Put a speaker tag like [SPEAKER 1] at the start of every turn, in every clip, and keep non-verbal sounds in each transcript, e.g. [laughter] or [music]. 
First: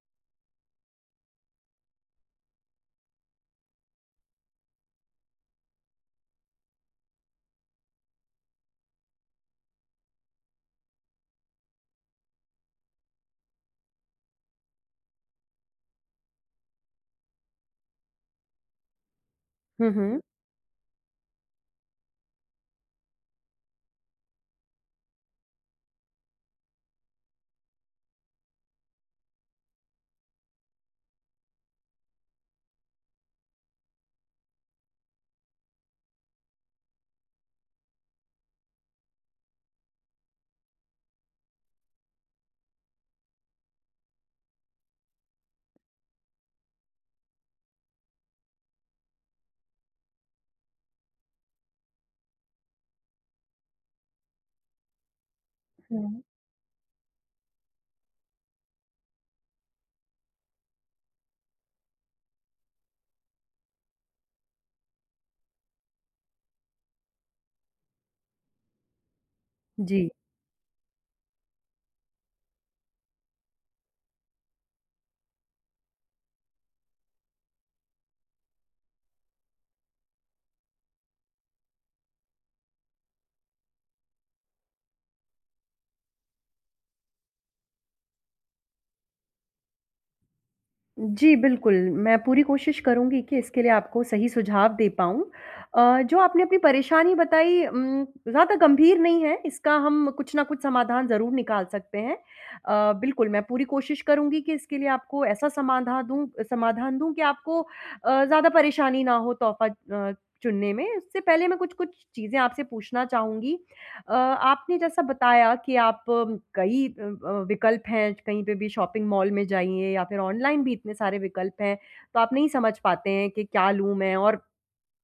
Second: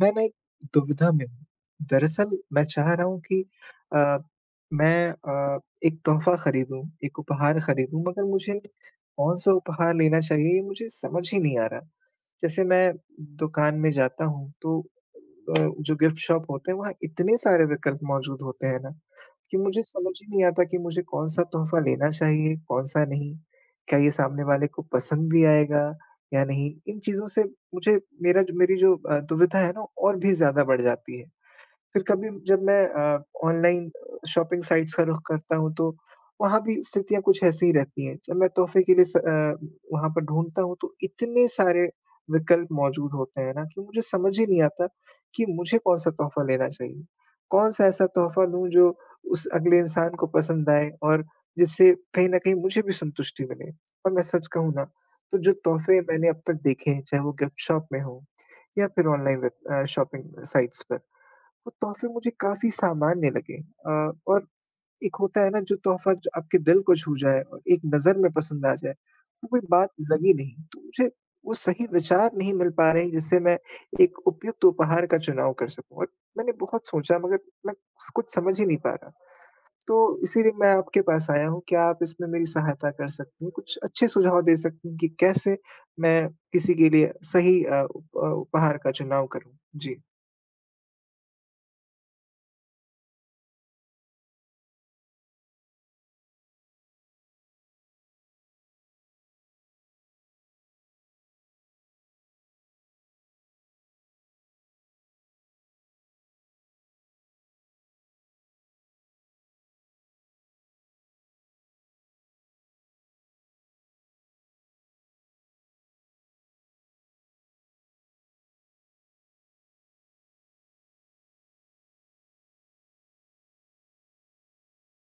[SPEAKER 1] मैं ना एक दुविधा में हूँ। दरअसल मैं चाह रहा हूँ कि अ, मैं अ, एक तोहफ़ा ख़रीदूँ एक उपहार ख़रीदूँ मगर मुझे कौन-सा उपहार लेना चाहिए ये मुझे समझ ही नहीं आ रहा। जैसे मैं दुकान में जाता हूँ तो अ, जो गिफ्ट शॉप होते हैं वहाँ इतने सारे विकल्प मौजूद होते हैं ना कि मुझे
[SPEAKER 2] हुँ,
[SPEAKER 1] समझ
[SPEAKER 2] हुँ।
[SPEAKER 1] ही नहीं आता कि मुझे कौन-सा तोहफ़ा लेना चाहिए? कौन-सा नहीं? क्या ये सामने वाले को पसंद भी आएगा? या नहीं? इन चीज़ों से मुझे मेरा मेरी जो अ, दुविधा है ना और भी ज़्यादा बढ़ जाती है। फ़िर कभी जब मैं अ, ऑनलाइन शॉपिंग साइट्स का रुख करता हूँ तो वहाँ भी स्थितियाँ कुछ ऐसी ही रहती हैं। जब मैं तोहफ़े के लिए स अ, वहाँ पर ढूँढता हूँ तो इतने सारे विकल्प मौजूद होते हैं ना कि मुझे समझ ही नहीं आता कि मुझे कौन-सा तोहफ़ा लेना चाहिए? कौन-सा ऐसा तोहफ़ा लूँ जो उस अगले इंसान को पसंद आए? और जिससे कहीं न कहीं मुझे भी संतुष्टि मिले और मैं सच कहूँ ना तो जो तोहफ़े
[SPEAKER 2] हुँ।
[SPEAKER 1] मैंने अब तक देखे हैं चाहे वो गिफ्ट शॉप में हो या फ़िर ऑनलाइन वेब अ, शॉपिंग साइट्स पे वो तोहफ़े मुझे काफ़ी सामान्य लगे। अ, और एक होता है ना जो तोहफ़ा आपके दिल को छू जाए और एक नज़र में पसंद आ जाए तो कोई बात
[SPEAKER 2] जी।
[SPEAKER 1] लगी नहीं। तो मुझे वो सही विचार नहीं मिल पा रहे हैं जिससे मैं एक उपयुक्त उपहार का चुनाव कर सकूँ और मैंने बहुत सोचा मगर मैं कुछ समझ ही नहीं पा रहा। तो इसीलिए मैं आपके पास आया हूँ क्या आप इसमें मेरी सहायता कर सकती हैं? कुछ अच्छे सुझाव दे सकती हैं कि कैसे मैं किसी के लिए सही अ, उप उपहार का चुनाव करूँ? जी।
[SPEAKER 2] जी, बिल्कुल, मैं पूरी कोशिश करूँगी कि इसके लिए आपको सही सुझाव दे पाऊँ। अ, जो आपने अपनी परेशानी बताई उम, ज़्यादा गंभीर नहीं है, इसका हम कुछ ना कुछ समाधान ज़रूर निकाल सकते हैं। अ, बिल्कुल, मैं पूरी कोशिश करूँगी कि इसके लिए आपको ऐसा समाधा दूँ अ, समाधान दूँ कि आपको अ, ज़्यादा परेशानी ना हो तोहफ़ा अ, चुनने में। उससे पहले मैं कुछ-कुछ चीज़ें आपसे पूछना चाहूँगी। अ, आपने जैसा बताया कि आप कई अ अ, विकल्प हैं, कहीं पे भी शॉपिंग मॉल में जाइए या फिर ऑनलाइन भी इतने सारे विकल्प हैं, तो आप नहीं समझ पाते हैं कि क्या लूँ मैं। और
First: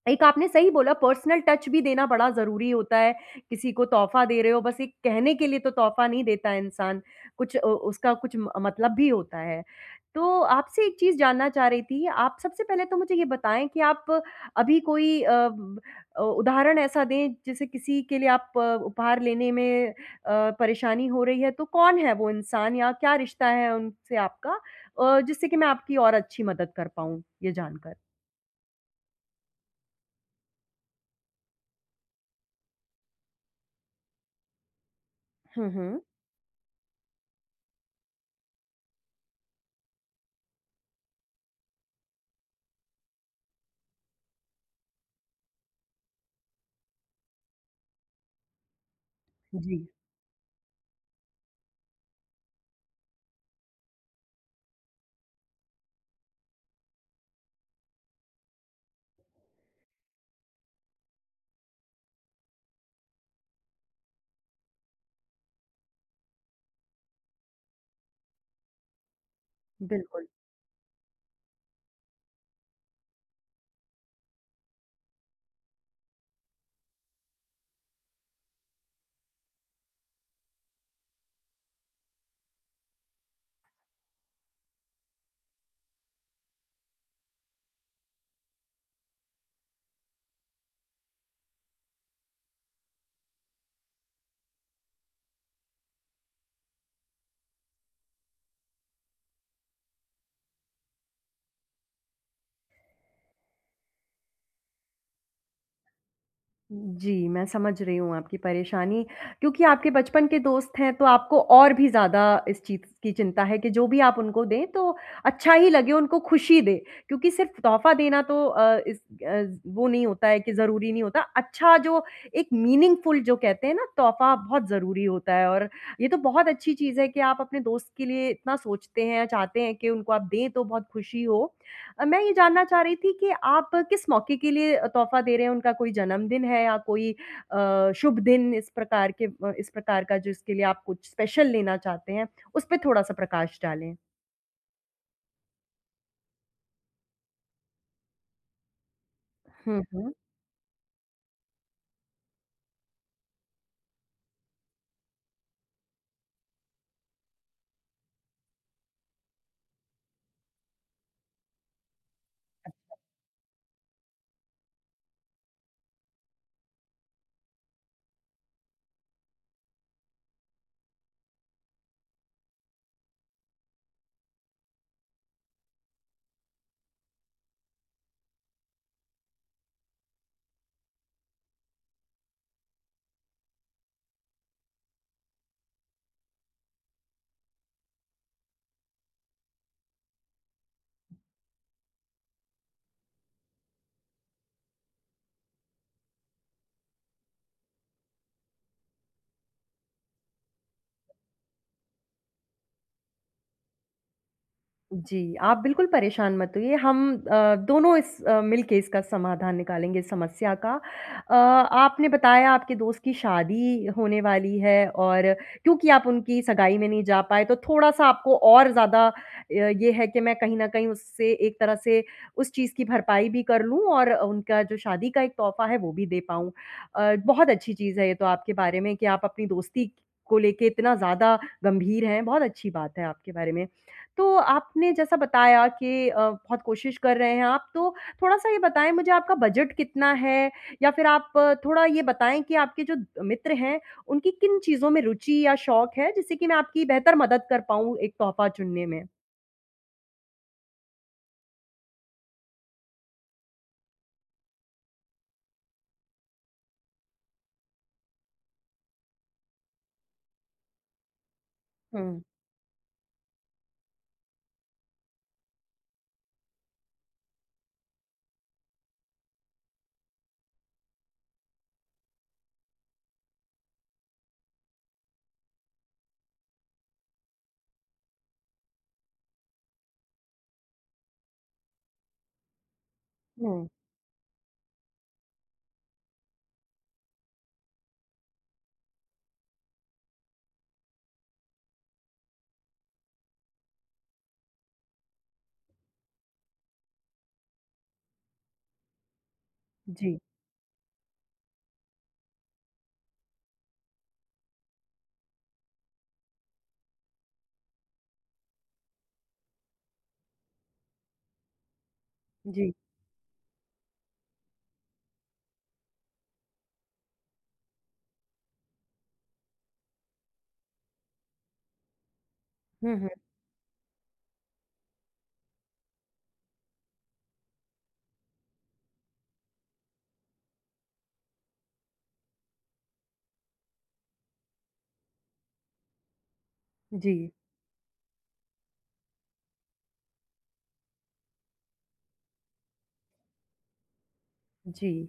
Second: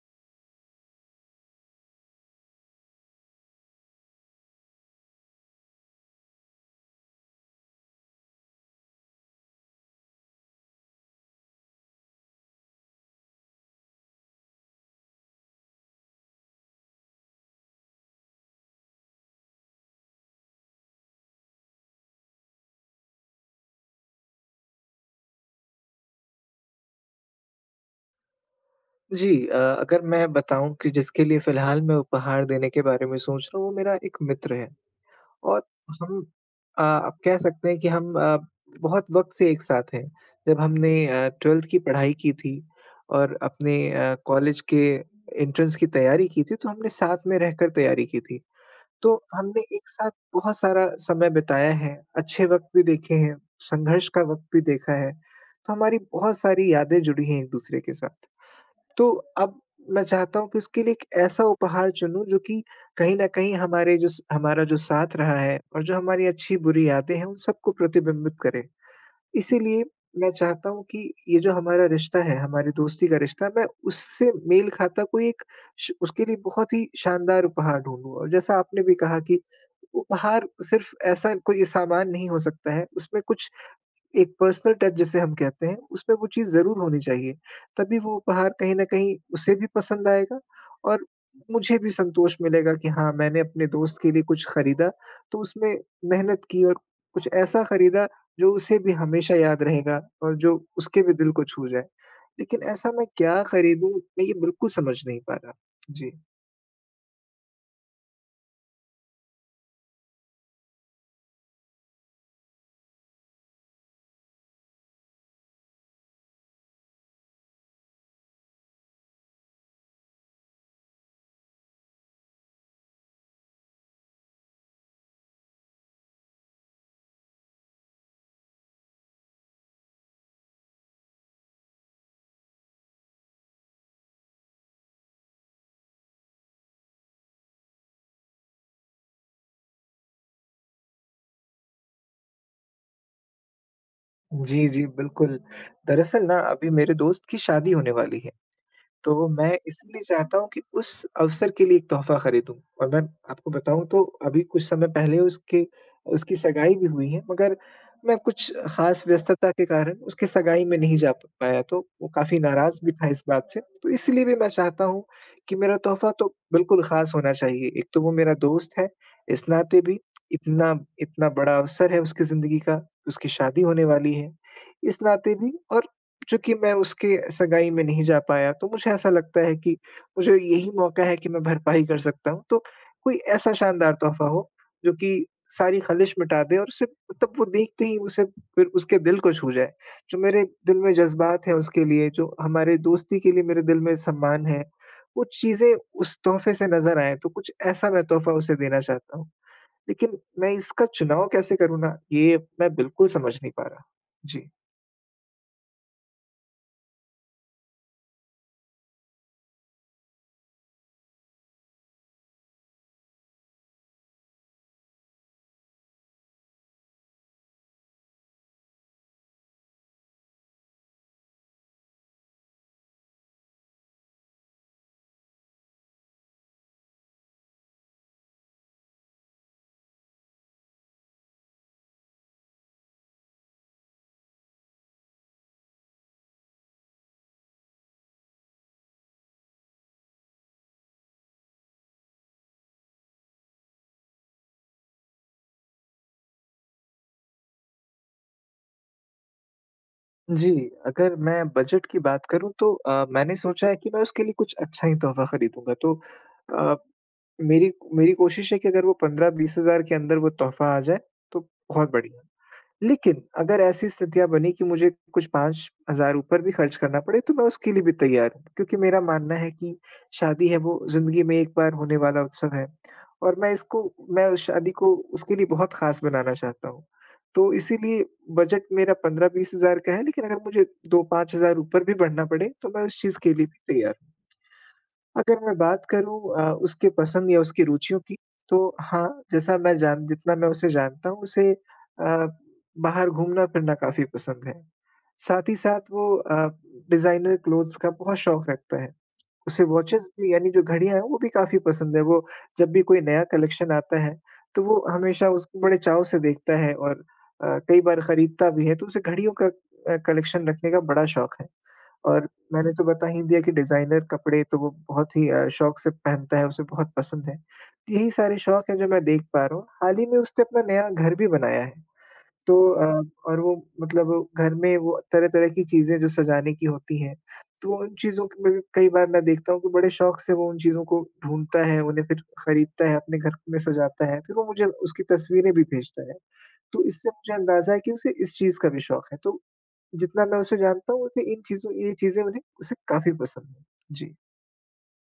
[SPEAKER 2] एक आपने सही बोला, पर्सनल टच भी देना बड़ा ज़रूरी होता है। किसी को तोहफ़ा दे रहे हो, बस एक कहने के लिए तो तोहफ़ा नहीं देता इंसान, कुछ अ, उसका कुछ म मतलब भी होता है। तो आपसे एक चीज़ जानना चाह रही थी, आप सबसे पहले तो मुझे ये बताएँ कि आप अभी कोई अ, ब अ, उदाहरण ऐसा दें, जैसे किसी के लिए आप उपहार लेने में अ, परेशानी हो रही है, तो कौन है वो इंसान या क्या रिश्ता है उनसे आपका अ, जिससे कि मैं आपकी और अच्छी मदद कर पाऊँ ये जानकर।
[SPEAKER 1] जी अ, अगर मैं बताऊँ कि जिसके लिए फ़िलहाल मैं उपहार देने के बारे में सोच रहा हूँ, वो मेरा एक मित्र है, और
[SPEAKER 2] हुँ, हुँ।
[SPEAKER 1] हम अ, आप कह सकते हैं कि हम अ, बहुत वक़्त से एक साथ हैं। जब हमने अ, 12th की पढ़ाई की थी और अपने अ, कॉलेज के एंट्रेंस की तैयारी की थी, तो हमने साथ में रहकर तैयारी की थी। तो हमने
[SPEAKER 2] जी।
[SPEAKER 1] एक साथ बहुत सारा समय बिताया है, अच्छे वक़्त भी देखे हैं, संघर्ष का वक़्त भी देखा है, तो हमारी बहुत सारी यादें जुड़ी हैं एक-दूसरे के साथ। तो अब मैं चाहता हूँ कि उसके लिए एक ऐसा उपहार चुनूँ, जो कि कहीं न कहीं हमारे जो स हमारा जो साथ रहा है और जो हमारी अच्छी-बुरी यादें हैं, उन सबको प्रतिबिंबित करे। इसीलिए
[SPEAKER 2] बिल्कुल।
[SPEAKER 1] मैं चाहता हूँ कि ये जो हमारा रिश्ता है, हमारी दोस्ती का रिश्ता, मैं उससे मेल खाता कोई एक श उसके लिए बहुत ही शानदार उपहार ढूँढूँ। और जैसा आपने भी कहा कि उपहार सिर्फ़ ऐसा कोई सामान नहीं हो सकता है, उसमें कुछ एक पर्सनल टच जिसे हम कहते हैं, उसमें वो चीज़ ज़रूर होनी चाहिए। तभी वो उपहार कहीं न कहीं उसे भी पसंद आएगा, और मुझे भी संतोष मिलेगा कि हाँ, मैंने अपने दोस्त के लिए कुछ खरीदा, तो उसमें मेहनत की, और कुछ ऐसा खरीदा जो उसे भी हमेशा याद रहेगा और जो उसके भी दिल को छू जाए। लेकिन ऐसा मैं क्या खरीदूँ, मैं ये बिल्कुल समझ नहीं पा रहा। जी।
[SPEAKER 2] जी, मैं समझ रही हूँ आपकी परेशानी क्योंकि आपके बचपन के दोस्त हैं, तो आपको और भी ज़्यादा इस चीज़ की चिंता है कि जो भी आप उनको दें, तो अच्छा ही लगे, उनको खुशी दे, क्योंकि सिर्फ़ तोहफ़ा देना तो अ, इस अज़ वो नहीं होता है कि ज़रूरी नहीं होता। अच्छा, जो एक मीनिंगफ़ुल जो कहते हैं ना तोहफ़ा, बहुत ज़रूरी होता है। और ये तो बहुत अच्छी चीज़ है कि आप अपने दोस्त के लिए इतना सोचते हैं, या चाहते हैं कि उनको आप दें, तो बहुत खुशी हो। अ, मैं ये जानना चाह रही थी कि आप किस मौके के लिए अ, तोहफ़ा दे रहे हैं, उनका कोई जन्मदिन है या कोई अ, शुभ दिन, इस प्रकार के इस प्रकार का, जिसके लिए आप कुछ स्पेशल लेना चाहते हैं? उसपे थोड़ा-सा प्रकाश डालें।
[SPEAKER 1] जी, जी, बिल्कुल। दरअसल ना अभी मेरे दोस्त की शादी होने वाली है। तो मैं
[SPEAKER 2] हुँ,
[SPEAKER 1] इसलिए
[SPEAKER 2] हुँ।
[SPEAKER 1] चाहता हूँ की उस अवसर के लिए एक तोहफ़ा खरीदूँ। और मैं आपको बताऊँ तो अभी कुछ समय पहले उसके उसकी सगाई भी हुई है मगर मैं कुछ ख़ास व्यस्तता के कारण उसकी सगाई में नहीं जा पाया तो वो काफ़ी नाराज़ भी था इस बात से, तो इसलिए भी मैं चाहता हूँ कि मेरा तोहफ़ा तो बिल्कुल ख़ास होना चाहिए। एक तो वो मेरा दोस्त है इस नाते भी, इतना इतना बड़ा अवसर है उसकी ज़िन्दगी का उसकी शादी होने वाली है इस नाते भी और चूँकि मैं उसके सगाई में नहीं जा पाया तो मुझे ऐसा लगता है कि मुझे यही मौका है कि मैं भरपाई कर सकता हूँ। तो कोई ऐसा शानदार तोहफ़ा हो जो की सारी खलिश मिटा दे और उसे तब वो देखते ही उसे फिर उसके दिल को छू जाए। जो मेरे दिल में जज़्बात है उसके लिए जो हमारे दोस्ती के लिए मेरे दिल में सम्मान है, वो चीज़ें उस तोहफ़े से नज़र आएँ तो कुछ ऐसा मैं तोहफ़ा उसे देना चाहता हूँ। लेकिन मैं इसका चुनाव कैसे करूँ ना ये मैं बिल्कुल समझ नहीं पा रहा। जी।
[SPEAKER 2] जी, आप बिल्कुल परेशान मत होइए, हम अ, दोनों इस अ, मिल के इसका समाधान निकालेंगे, इस समस्या का। अ, आपने बताया, आपके दोस्त की शादी होने वाली है और क्योंकि आप उनकी सगाई में नहीं जा पाए, तो थोड़ा-सा आपको और ज़्यादा अ, ये है कि मैं कहीं न कहीं उससे एक तरह से उस चीज़ की भरपाई भी कर लूँ और उनका जो शादी का एक तोहफ़ा है, वो भी दे पाऊँ। अ, बहुत अच्छी चीज़ है ये तो आपके बारे में कि आप अपनी दोस्ती को लेके इतना ज़्यादा गंभीर हैं, बहुत अच्छी बात है आपके बारे में। तो आपने जैसा बताया कि अ, बहुत कोशिश कर रहे हैं आप, तो थोड़ा-सा ये बताएँ मुझे, आपका बजट कितना है या फिर आप थोड़ा ये बताएँ कि आपके जो अ, मित्र हैं, उनकी किन चीज़ों में रुचि या शौक है, जिससे कि मैं आपकी बेहतर मदद कर पाऊँ एक तोहफ़ा चुनने में?
[SPEAKER 1] जी, अगर मैं बजट की बात करूँ, तो अ, मैंने सोचा है कि मैं उसके लिए कुछ अच्छा ही तोहफ़ा खरीदूँगा। तो अ, मेरी मेरी कोशिश है कि अगर वो 15-20 हज़ार के अंदर वो तोहफ़ा आ जाए, तो बहुत बढ़िया।
[SPEAKER 2] हुँ।
[SPEAKER 1] लेकिन अगर ऐसी स्थितियाँ बनी कि मुझे कुछ 5 हज़ार ऊपर भी खर्च करना पड़े, तो मैं उसके लिए भी तैयार हूँ, क्योंकि मेरा मानना है कि शादी है, वो ज़िंदगी में एक बार होने वाला उत्सव है [smacks lips] और मैं इसको मैं उस शादी को उसके लिए बहुत खास बनाना चाहता हूँ। तो इसीलिए बजट मेरा 15-20 हज़ार का है, लेकिन अगर मुझे 2-5 हज़ार ऊपर भी बढ़ना पड़े, तो मैं उस चीज़ के लिए भी
[SPEAKER 2] हुँ।
[SPEAKER 1] तैयार हूँ। अगर मैं बात करूँ अ, उसके पसंद या उसके रूचियों की, तो हाँ, जैसा मैं जान जितना मैं उसे जानता हूँ, उसे अ, बाहर घूमना-फिरना काफ़ी पसंद है। साथ ही साथ वो अ, डिज़ाइनर क्लोथ्स का बहुत शौक रखता है। उसे वॉचेज़
[SPEAKER 2] जी।
[SPEAKER 1] भी, यानी जो घड़ियाँ हैं, वो भी काफ़ी पसंद है, वो जब भी कोई नया कलेक्शन आता है, तो वो हमेशा उसको बड़े चाव से देखता है और अ, कई बार खरीदता भी है, तो उसे घड़ियों का अ, कलेक्शन रखने का बड़ा शौक है। और मैंने
[SPEAKER 2] जी।
[SPEAKER 1] तो बता ही दिया कि डिज़ाइनर कपड़े तो वो बहुत ही अ, शौक से पहनता है, उसे बहुत पसंद है। यही सारे शौक हैं, जो मैं देख पा रहा हूँ। हाल ही में उसने अपना नया घर भी बनाया है, तो
[SPEAKER 2] हुँ,
[SPEAKER 1] अ,
[SPEAKER 2] हुँ।
[SPEAKER 1] और वो मतलब घर में वो तरह-तरह की चीज़ें जो सजाने की होती हैं, तो उन चीज़ों के लिए भी कई बार मैं देखता हूँ कि बड़े शौक से वो उन चीज़ों को ढूँढता है, उन्हें फिर खरीदता है, अपने घर में सजाता है, फिर वो मुझे उसकी तस्वीरें भी भेजता है। तो इससे
[SPEAKER 2] जी।
[SPEAKER 1] मुझे अंदाज़ा है कि उसे इस चीज़ का भी शौक है, तो जितना मैं उसे जानता हूँ, उसे इन चीज़ों ये चीज़ें उन्हें उसे काफ़ी पसंद हैं। जी।
[SPEAKER 2] जी।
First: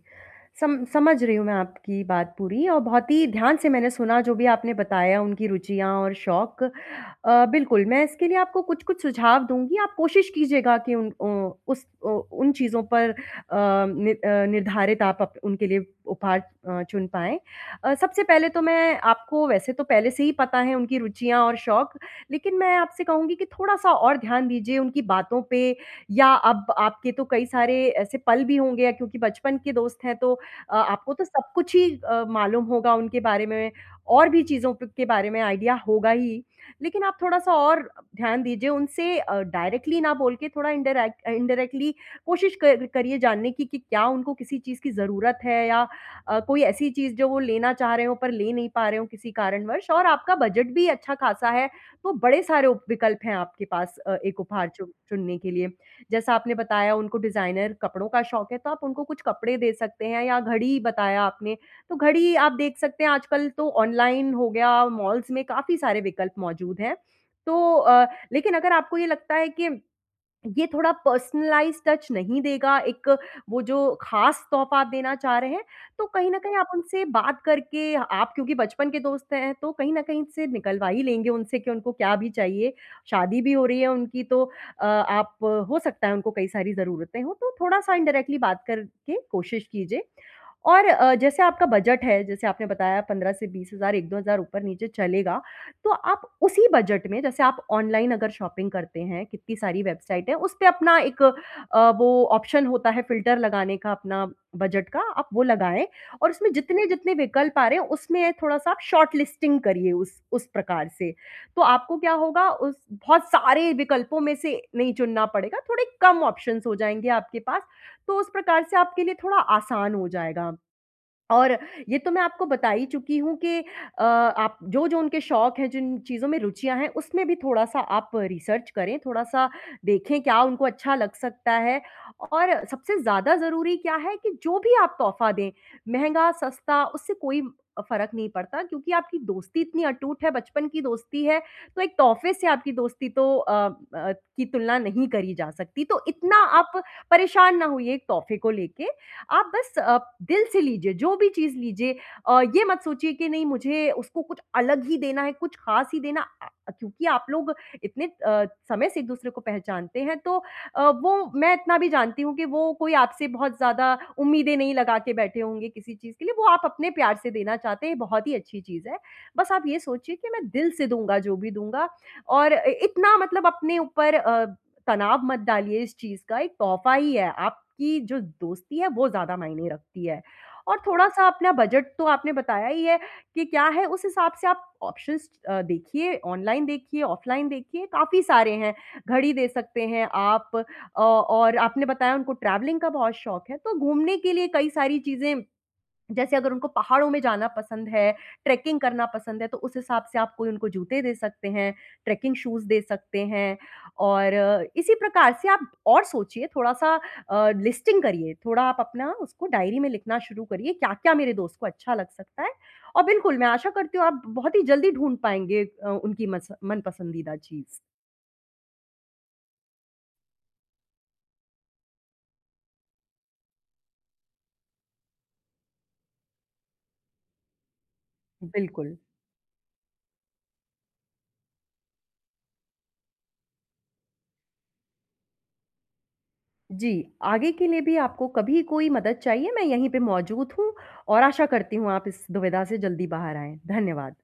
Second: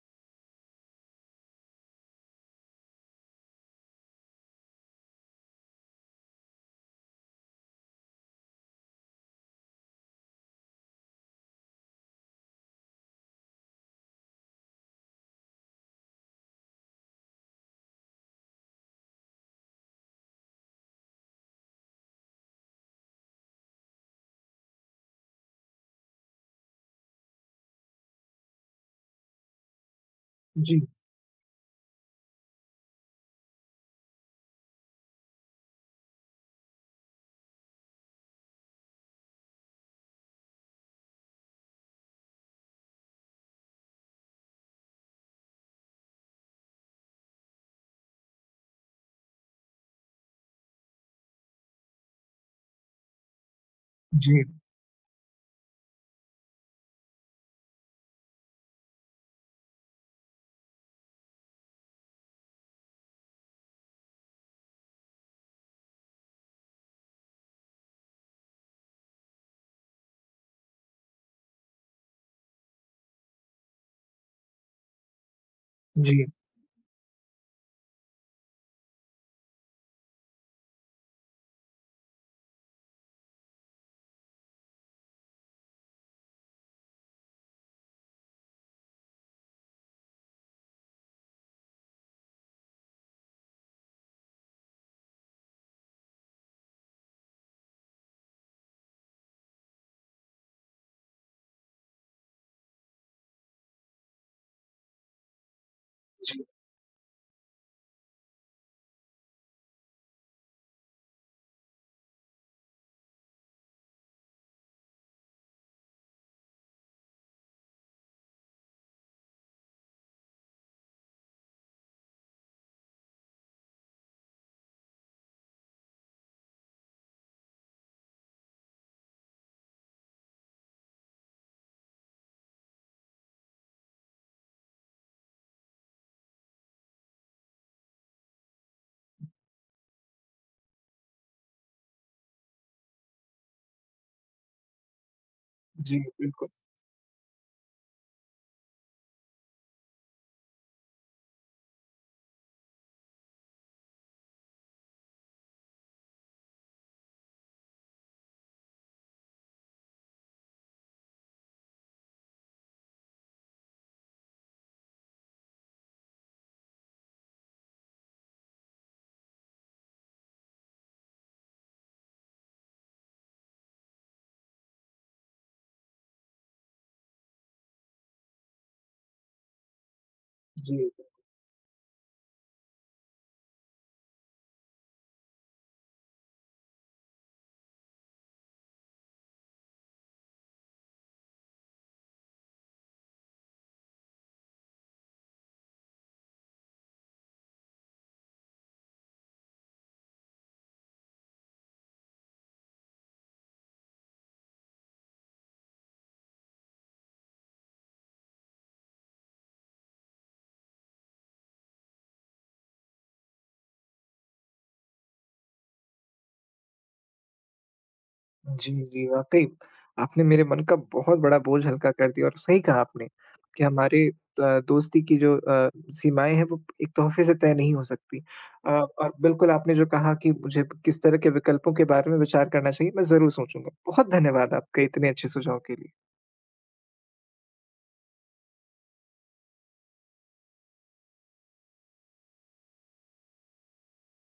[SPEAKER 2] सम समझ रही हूँ मैं आपकी बात पूरी और बहुत ही ध्यान से मैंने सुना, जो भी आपने बताया, उनकी रुचियाँ और शौक। अ, बिल्कुल, मैं इसके लिए आपको कुछ-कुछ सुझाव दूँगी, आप कोशिश कीजिएगा कि उन ओ उस उ उन चीज़ों पर अ, नि अ, निर्धारित आप अप उनके लिए उपहार अ, चुन पाएँ। अ, सबसे पहले तो मैं आपको वैसे तो पहले से ही पता है उनकी रुचियाँ और शौक, लेकिन मैं आपसे कहूँगी कि थोड़ा-सा और ध्यान दीजिए, उनकी बातों पे या अब आपके तो कई सारे ऐसे पल भी होंगे अ, क्योंकि बचपन के दोस्त हैं, तो अ,
[SPEAKER 1] जी।
[SPEAKER 2] आपको तो सब कुछ ही अ, मालूम होगा उनके बारे में और भी चीज़ों पे के बारे में आइडिया होगा ही। लेकिन आप थोड़ा-सा और ध्यान दीजिए, उनसे अ, डायरेक्टली ना बोल के थोड़ा इनडाईरेक अ, इंडायरेक्टली कोशिश कर करिए जानने की, कि क्या उनको किसी चीज़ की ज़रूरत है, या अ, कोई ऐसी चीज़ जो वो लेना चाह रहे हो, पर ले नहीं पा रहे हों किसी कारणवश? और आपका बजट भी अच्छा-खासा है, तो बड़े सारे उप विकल्प हैं आपके पास अ, एक
[SPEAKER 1] जी।
[SPEAKER 2] उपहार चुन चुनने के लिए। जैसा आपने बताया, उनको डिज़ाइनर कपड़ों का शौक है, तो आप उनको कुछ कपड़े दे सकते हैं या घड़ी ही बताया आपने, तो घड़ी ही आप देख सकते हैं। आजकल तो ऑनलाइन हो गया, मॉल्स में काफ़ी सारे विकल्प मौजूद हैं, तो अ, लेकिन अगर आपको ये लगता है कि ये थोड़ा पर्सनलाइज़्ड टच नहीं देगा, एक वो जो ख़ास तोहफ़ा आप देना चाह रहे हैं, तो
[SPEAKER 1] जी।
[SPEAKER 2] कहीं न कहीं आप उनसे बात करके, आप क्योंकि बचपन के दोस्त हैं, तो कहीं न कहीं से निकलवा ही लेंगे उनसे कि उनको क्या भी चाहिए। शादी भी हो रही है उनकी, तो अ, आप हो सकता है, उनको कई सारी ज़रूरतें हो, तो थोड़ा-सा इंडायरेक्टली बात करके कोशिश कीजिए। और अ, जैसे आपका बजट है, जैसे आपने बताया 15 से 20 हज़ार, 1-2 हज़ार ऊपर-नीचे चलेगा, तो आप उसी बजट में जैसे आप ऑनलाइन अगर शॉपिंग करते हैं, कितनी सारी वेबसाइट है, उसपे अपना एक अ, वो ऑप्शन होता है फिल्टर लगाने का, अपना बजट का, आप वो लगाएँ और
[SPEAKER 1] जी।
[SPEAKER 2] उसमें जितने-जितने विकल्प आ रहे हैं, उसमें थोड़ा-सा आप शॉर्टलिस्टिंग करिए उस उस प्रकार से। तो आपको क्या होगा उस बहुत सारे विकल्पों में से नहीं चुनना पड़ेगा, थोड़े कम ऑप्शंस हो जाएँगे आपके पास, तो उस प्रकार से आपके लिए थोड़ा आसान हो जाएगा। और ये तो मैं आपको बता ही चुकी हूँ कि अ, आप जो-जो उनके शौक हैं, जिन चीज़ों में रुचियाँ हैं, उसमें भी थोड़ा-सा आप रिसर्च करें, थोड़ा-सा देखें, क्या उनको अच्छा लग सकता है, और सबसे ज़्यादा ज़रूरी क्या है कि जो भी आप तोहफ़ा दें, महँगा, सस्ता, उससे कोई अ, फ़र्क़ नहीं पड़ता, क्योंकि आपकी दोस्ती इतनी अटूट है, बचपन की दोस्ती है, तो एक तोहफ़े से आपकी दोस्ती तो अ अ, की तुलना नहीं करी जा सकती। तो
[SPEAKER 1] जी,
[SPEAKER 2] इतना
[SPEAKER 1] बिल्कुल।
[SPEAKER 2] आप परेशान ना होइए एक तोहफ़े को लेके, आप बस अप दिल से लीजिए, जो भी चीज़ लीजिए अ, ये मत सोचिए कि नहीं, मुझे उसको कुछ अलग ही देना है, कुछ ख़ास ही देना अ अ, क्योंकि आप लोग इतने अ, समय से एक-दूसरे को पहचानते हैं, तो अ, वो मैं इतना भी जानती हूँ कि वो कोई आपसे बहुत ज़्यादा उम्मीदें नहीं लगा के बैठे होंगे किसी चीज़ के लिए, वो आप अपने प्यार से देना चाहते हैं, ये बहुत ही अच्छी चीज़ है। बस आप ये सोचिए कि मैं दिल से दूँगा, जो भी दूँगा और इ इतना मतलब अपने ऊपर अ, तनाव मत डालिए इस चीज़ का। एक तोहफ़ा ही है, आपकी जो दोस्ती है, वो ज़्यादा मायने रखती है।
[SPEAKER 1] जी,
[SPEAKER 2] और
[SPEAKER 1] बिल्कुल।
[SPEAKER 2] थोड़ा-सा अपना बजट तो आपने बताया ही है कि क्या है, उस हिसाब से आप ऑप्शंस अ, देखिए, ऑनलाइन देखिए, ऑफलाइन देखिए, काफ़ी सारे हैं। घड़ी दे सकते हैं आप अ, और आपने बताया उनको ट्रैवलिंग का बहुत शौक है, तो घूमने के लिए कई सारी चीज़ें जैसे अगर उनको पहाड़ों में जाना पसंद है, ट्रैकिंग करना पसंद है, तो उस हिसाब से आप कोई उनको जूते दे सकते हैं, ट्रैकिंग शूज़ दे सकते हैं। और इसी प्रकार से आप और सोचिए, थोड़ा-सा अ, लिस्टिंग करिए, थोड़ा आप अपना उसको डायरी में लिखना शुरू करिए, क्या-क्या मेरे दोस्त को अच्छा लग सकता है। और बिल्कुल मैं आशा करती हूँ, आप बहुत ही जल्दी ढूँढ़ पाएँगे अ, उनकी मस मनपसंदीदा चीज़।
[SPEAKER 1] जी, जी वाक़ई। आपने मेरे मन का बहुत बड़ा बोझ हल्का कर दिया और सही कहा आपने, कि हमारे अ, दोस्ती की जो अ, सीमाएँ हैं, वो एक तोहफ़े से तय नहीं हो सकती। अ,
[SPEAKER 2] बिल्कुल।
[SPEAKER 1] और बिल्कुल आपने जो कहा कि मुझे किस तरह के विकल्पों के बारे में विचार करना चाहिए, मैं ज़रूर सोचूँगा। बहुत धन्यवाद आपके इतने अच्छे सुझाव के लिए।
[SPEAKER 2] जी। आगे के लिए भी आपको कभी कोई मदद चाहिए, मैं यहीं पे मौजूद हूँ और आशा करती हूँ, आप इस दुविधा से जल्दी बाहर आएँ। धन्यवाद।